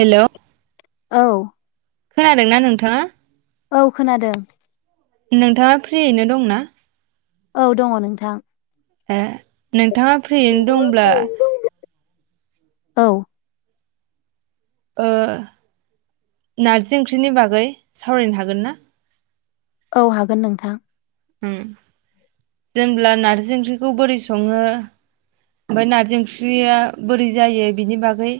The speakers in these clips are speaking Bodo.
हेलौ [inaudible] औ खोनादोंना नोंथाङा? औ खोनादों। नोंथाङा फ्रियैनो दंना। औ दङ नोंथां। ए नों। नोंथाङा फ्रिनो दंब्ला औ। ओ नारजि ओंख्रिनि बागै सावरायनो हागोन ना? औ हागोन नोंथां। उम जेनब्ला नारजि ओंख्रिखौ बोरै सङो ओमफ्राय नारजि ओंख्रिया बोरै जायो बिनि बागै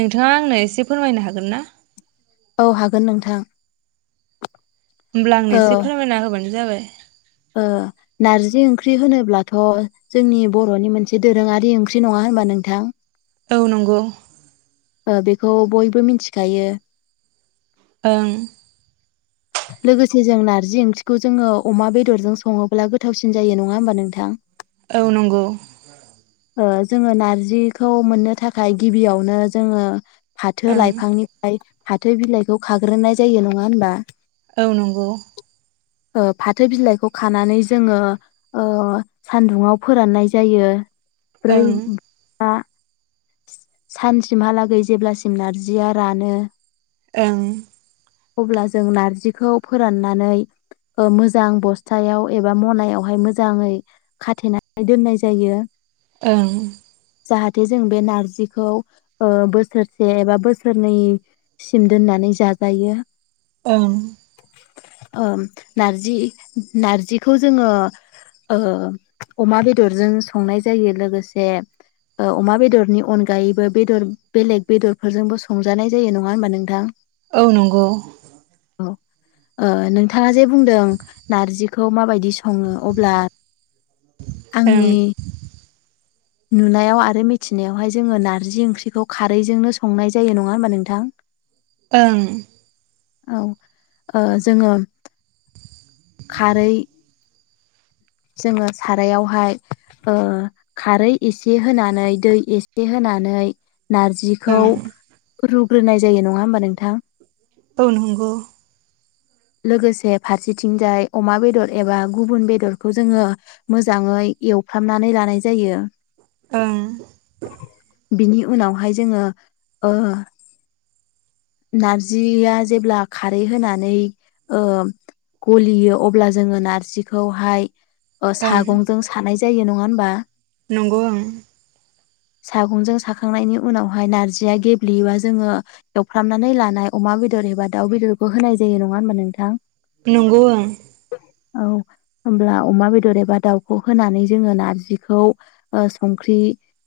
नोंथाङा आंनो एसे फोरमायनो हागोन ना? औ हागोन नोंथां‌। होमब्ला आंनो एसे फोरमायना होबानो जाबाय। ओ नारजि ओंख्रि होनोब्लाथ जोंनि बर'नि मोनसे दोरोङारि ओंख्रि नङा होनबा नोंथां? औ नंगौ। बेखौ बयबो मिथिखायो। ओं। लोगोसे जों नारजि ओंख्रिखौ जोङो अमा बेदरजों सङोब्ला गोथावसिन जायो नङा होमबा नोंथां? औ नंगौ। ओ जोङो नारजिखौ मोननो थाखाय गिबियावनो जोङो फाथो ओं लाइफांनिफ्राय फाथो बिलाइखौ खाग्रोनाय जायो नङा होनबा? औ नंगौ ओ फाथो बिलाइखौ खानानै जोङो ओ सानदुंङआव फोराननाय जायो ब्रै ओं [unintelligible] बा सानसिमहालागै जेब्लासिम नारजिया रानो ओं अब्ला जों नारजि जिखौ फोराननानै मोजां बस्थायाव एबा मनायावहाय मोजाङै खाथेनानै दोननाय जायो ओं जाहाथे जों बे नारजिखौ ओ बोसोरसे एबा बोसोरनैसिम दोननानै जाजायो ओं ओ नारजि नारजिखौ जोङो ओ अमा बेदरजों संनाय जायो लोगोसे ओ अमा बेदरनि अनगायैबो बेदर बेलेग बेदरफोरजोंबो संजानाय जायो नङा होमबा नोंथां औ नंगौ औ ओ नोंथाङा जेबो बुंदों नारजिखौ माबायदि सङो अब्ला ओं आंनि नुनायाव आरो मिथिनायावहाय जोङो नारजि ओंख्रिखौ खारैजोंनो संनाय जायो नङा होमबा नोंथां ओं औ ओ जोङो खारै जोङो सारायावहाय खारै एसे होनानै दै एसे होनानै नारजिखौ ओं रु रुग्रोनाय जायो नङा होमबा नोंथां? औ नंगो लोगोसे फारसेथिंजाय अमा बेदर एबा गुबुन बेदरखौ जोङो मोजाङै एवफ्रामनानै लानाय जायो ओं बिनि उनावहाय जोङो ओ नारजिया जेब्ला खारै होनानै ओ गलियो अब्ला जोङो नारजिखौहाय ओं सागंजों सानाय जायो न नङा होनबा? नंगौ ओं । सागंजों साखांनायनि उनावहाय नारजिया गेब्लेयोबा जोङो एव फ्रामनानै लानाय अमा बेदर एबा दाउ बेदरखौ होनाय जायो नङा होमबा नोंथां? नंगौ ओं औ होमब्ला अमा बेदर एबा दाउखौ होनानै जोङो नारजिखौ ओ संख्रि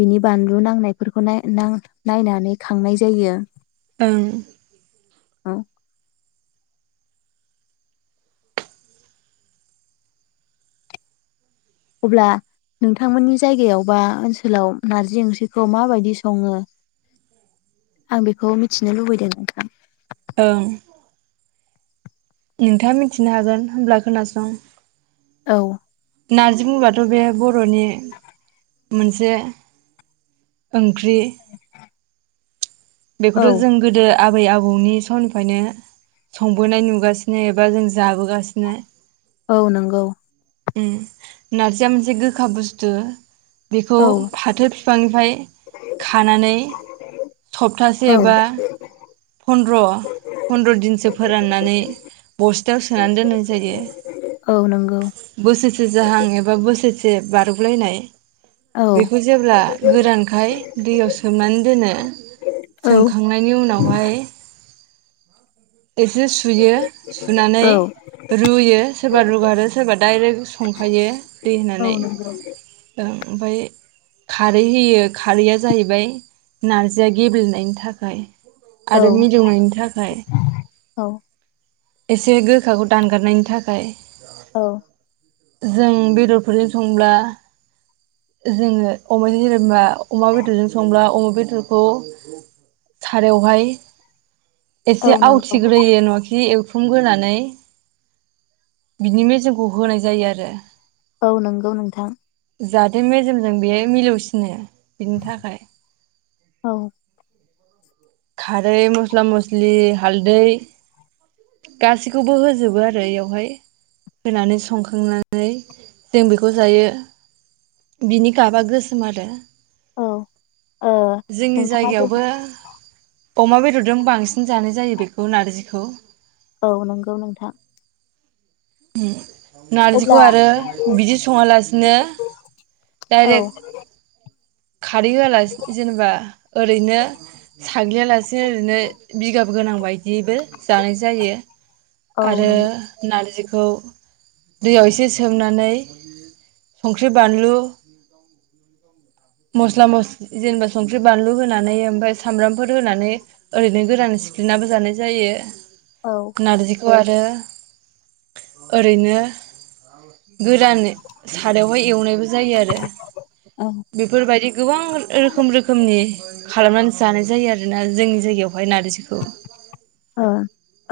बिनि बानलु नांनायफोरखौ नाय नां नायनानै खांनाय जायो। ओं औ अब्ला नोंथांमोननि जायगायाव बा ओनसोलाव नारजि ओंख्रिखौ माबायदि सङो आं बेखौ मिथिनो लुबैदों नोंथां ओं नोंथाङा मिथिनो हागोन होनब्ला खोनासं औ नारजि बुंबाथ' बे बर'नि मोनसे ओं ख्रि औ बेखौथ' जों गोदो आबै आबौनि समनिफ्रायनो संबोनाय नुगासिनो एबा जों जाबोगासिनो। औ नोंगौ। उम नारजिया मोनसे गोखा बुस्थु। बेखौ औ फाथो बिफांनिफ्राय खानानै सप्तासे औ एबा फन्द्र फन्द्र दिनसो फोराननानै बस्थायाव सोनानै दोननाय जायो औ नंगौ बोसोरसे जाहां एबा बोसोरसे से बारगलायनाय औ बेखौ जेब्ला गोरानखाय दैयाव सोमनानै दोनो। औ सोमखांनायनि उनावहाय एसे सुयो सुनानै औ रुयो सोरबा रुगारो सोरबा डाइरेक्ट संखायो दै औ होननानै नंगौ ओं। ओमफ्राय खारै होयो खारैया जाहैबाय नारजिया गेब्लेनायनि थाखाय औ आरो मिलौनायनि थाखाय। औ एसे गोखाखौ दानगारनायनि थाखाय। औ। जों बेदरफोरजों संब्ला जोङो अमाजों जेनेबा अमा बेदरजों संब्ला अमा बेदरखौ सारायावहाय एसे औ नंगौ आवथिग्रोयो नाखि एव हमग्रोनानै बिनि मेजेमखौ होनाय जायो आरो। औ नोंगौ नोंथां। जाहाथे मेजेमजों बेयो मिलौसिनो। बिनि थाखाय। औ खारै मस्ला मस्लि हालदै गासैखौबो होजोबो आरो इयावहाय होनानै संखांनानै जों बेखौ जायो बिनि गाबा गोसोम आरो। औ ओ जोंनि नोंथाङा जे जायगायावबो अमा बेदरजों बांसिन जानाय जायो बेखौ नारजिखौ। औ नंगौ नोंथां। उम नारजिखौ आरो बिदि सङालासिनो औ डाइरेक्ट खारै होआलास जेनेबा ओरैनो साग्लियालासे ओरैनो बिगाब गोनांबाय दिबो जानाय जायो औ आरो नंगौ नारजिखो औ दैयाव एसे सोमनानै संख्रि बानलु मस्ला मस्लि जेनेबा संख्रि बानलु होनानै ओमफाय सामब्रामफोर होनानै ओरैनो गोरान सिफ्लेनानैबो जानाय जायो। औ नारजिखो खौ आरो ओरैनो गोरान सारायावहाय एवनायबो जायो ओ आरो। बायदि गोबां रोखोम रोखोमनि खालामनानै जानाय जायो आरोना जोंनि जायगायाव ओ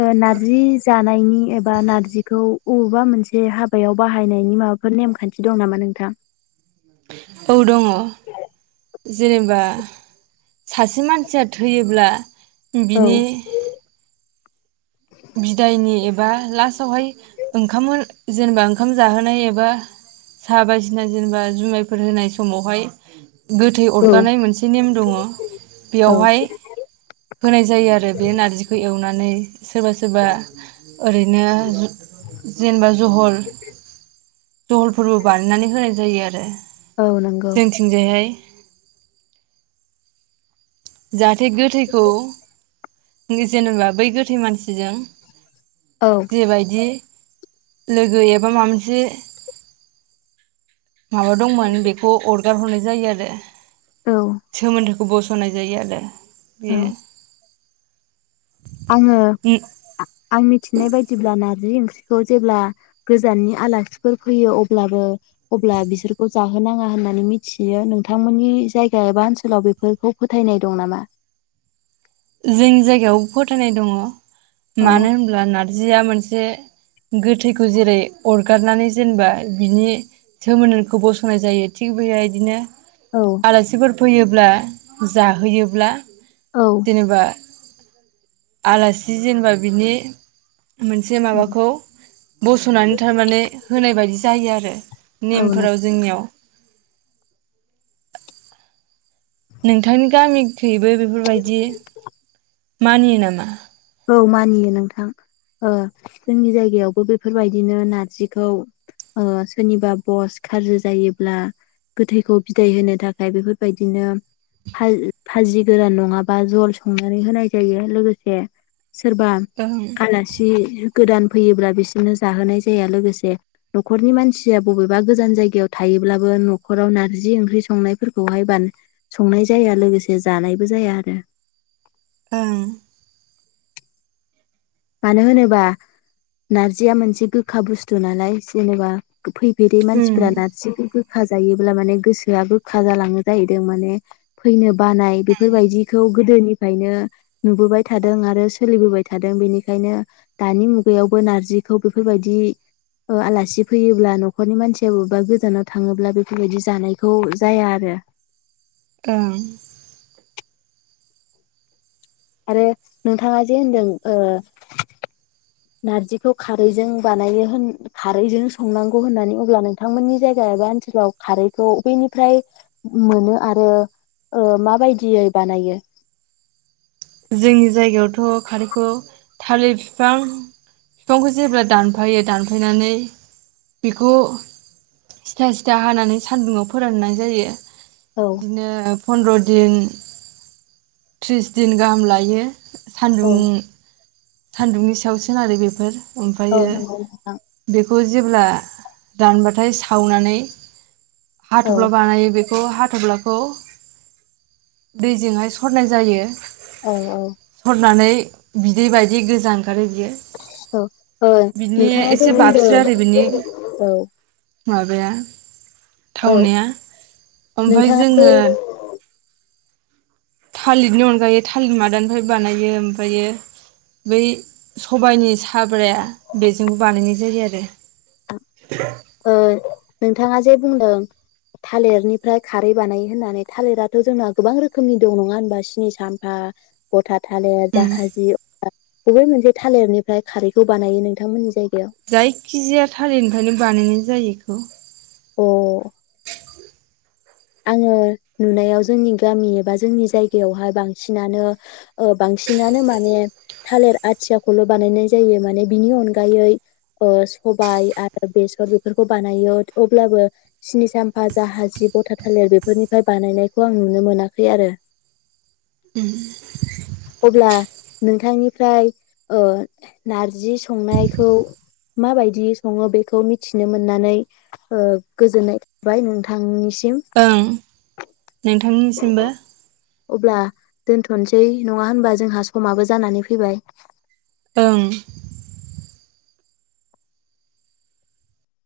ओ नारजि जानायनि एबा नारजिखौ अबेबा मोनसे हाबायाव बाहायनायनि माबाफोर नेमखान्थि दं नामा नोंथां? औ दङ । जेनेबा सासे मानसिया थैयोब्ला औ बिनि बिदायनि एबा लास्टआवहाय ओंखाम जेनेबा ओंखाम जाहोनाय एबा साहा बायदिसिना जेनेबा जुमायफोर होनाय समावहाय गोथै औ अरगारनाय मोनसे नेम दङ बेयावहाय होनाय जायो आरो बे नारजिखौ एवनानै सोरबा सोरबा ओरैनो जेनेबा जहल दहलफोरबो बानायनानै होनाय जायो आरो औ । नंगौ जोंथिंजायहाय जा थे गोथैखौ बि जेनेबा बै गोथै मानसि जों औ जेबायदि लोगो एबा माबा मोनसे माबा दंमोन बेखौ अरगार हरनाय जायो आरो । औ सोमोन्दो बसनाय जायो आरो बेयो । आङो आं मिथिनाय बायदिब्ला ना रजि ओंख्रिखौ जेब्ला गोजाननि आलासिफोर फैयो अब्लाबो अब्ला बिसोरखौ जाहोनाङा, होननानै मिथियो नोंथांमोननि जायगा एबा ओनसोलाव बेफोरखौ फोथायनाय दं नामा? जोंनि जायगायाव फोथायनाय दङ । अ मानो होनब्ला ना नारजिया मोनसे गोथैखौ जेरै अरगारनानै जेनेबा बिनि सोमोनदोखौ बसनाय जायो थिग बेबायबायदिनो औ आलासिफोर फैयोब्ला जाहोयोब्ला औ जेनेबा आलासि जेनेबा बिनि मोनसे माबाखौ बसनानै थारमाने होनाय बायदि जायो आरो औ नेमफोराव जोंनियाव । नोंथांनि गामिखैबो बेफोरबायदि मानियो नामा? औ मानियो नोंथां ओ जोंनि जायगायावबो बेफोरबायदिनो नारजिखौ ओ सोरनिबा भस खाज्रि जायोब्ला गोथैखौ बिदाय होनो थाखाय बेफोरबायदिनो फाज फाजि गोरान नङाबा जल संनानै होनाय जायो लोगोसे सोरबा ओं आलासि गोदान फैयोब्ला बिसोरनो जाहोनाय जाया लोगोसे नखरनि मानसिया बबेबा गोजान जायगायाव थायोब्लाबो नखराव नारजि ओंख्रि संनायफोरखौहाय बा संनाय जाया लोगोसे जानायबो जाया आरो । ओं मानो होनोबा नारजिया मोनसे गोखा बुस्थु नालाय जेनेबा फैफेरै उम मानसिफोरा नारजि [unintelligible] गोखा जायोब्ला माने गोसोआ गोखा जालाङो जाहैदों माने फैनो बानाय बेफोरबायदिखौ गोदोनिफ्रायनो नुबोबाय थादों आरो सोलिबोबाय थादों बेनिख ओंखायनो दानि मुगायावबो नारजिखौ बेफोरबायदि ओ आलासि फैयोब्ला नखरनि मानसि बबेबा गोजानाव थाङोब्ला बेफोरबायदि जानायखौ जाया आरो ओं आरो नोंथाङा जे होनदों ओ नारजिखौ खारैजों बानायो होन खारैजों संनांगौ होननानै अब्ला नोंथांमोननि जायगा एबा ओनसोलाव खारैखौ बबेनिफ्राय मोनो आरो ओ माबायदियै बानायो? जोंनि जायगायावथ खारैखौ थालिर बिफां बिफांखौ जेब्ला दानफायो दानफायनानै बेखौ सिथा सिथा हानानै सानदुंङाव फोराननाय जायो । औ बिदिनो फन्द्र दिन थ्रिस दिन गाहाम लायो । औ सान्दुं सान्दुंनि सायावसो आरो बेेफोर औ ओमफायो नंगौ नोंथां। बेफ खौ जेब्ला दानबाथाय सावनानै औ हाथफ्ला बानायो बेखौ हा थफ्लाखौ दैजोंहाय सरनाय जायो। औ औ सरनानै बिदै बाय दि गोजां ओंखारो बियो औ ओ बिनि नोंथाङा जे इसे बुंदों बाबस्रो आरो बिनि औ माबाया। औ थावनाया ओमफ्राय नोंथाङा जे जोङो। थालिरनि अनगायै थालिर मादानिफ्राय बानायो ओमफ्रायो बै सबाइनि साब्राया बेजोंबो बानायनाय जायो आरो ओ नोंथाङा जे बुंदों थालिरनिफ्राय खारै बानायो होननानै थालिराथ जोंना गोबां रोखोमनि दं नङा होनबा सिनि सामफा भता थाले उम जाहादि बबे मोनसे थालेरनिफ्राय खारैखौ बानायो नोंथांमोननि जाय जायखिजाया थालिरनिफ्रायनो बानायनाय जायोखौ। अ औ। आङो नुनायाव जोंनि गामि एबा जोंनि जायगायावहाय बांसिनानो ओ बांसिनानो माने थालिर आथियाखौल बानायनाय जायो माने बिनि अनगायै सबाय आरो बेसर बेफोरखौ बानायो अब्लाबो सिनि साम्फा जाहा जिब। भथा थालिर बेफोरनिफ्राय बानायनायखौ आं नुनो मोनाखै आरो उम अब्ला नोंथांनिफ्राय ओ नारजि संनायखौ माबायदि सङो बेखौ मिथिनो मोननानै ओ गोजोननाय थाबाय नोंथांनि ओं नोंथांनिसिमबो। दोनथ नोसै नङा होनबा जोंहा समाबो जानानै फैबाय। ओं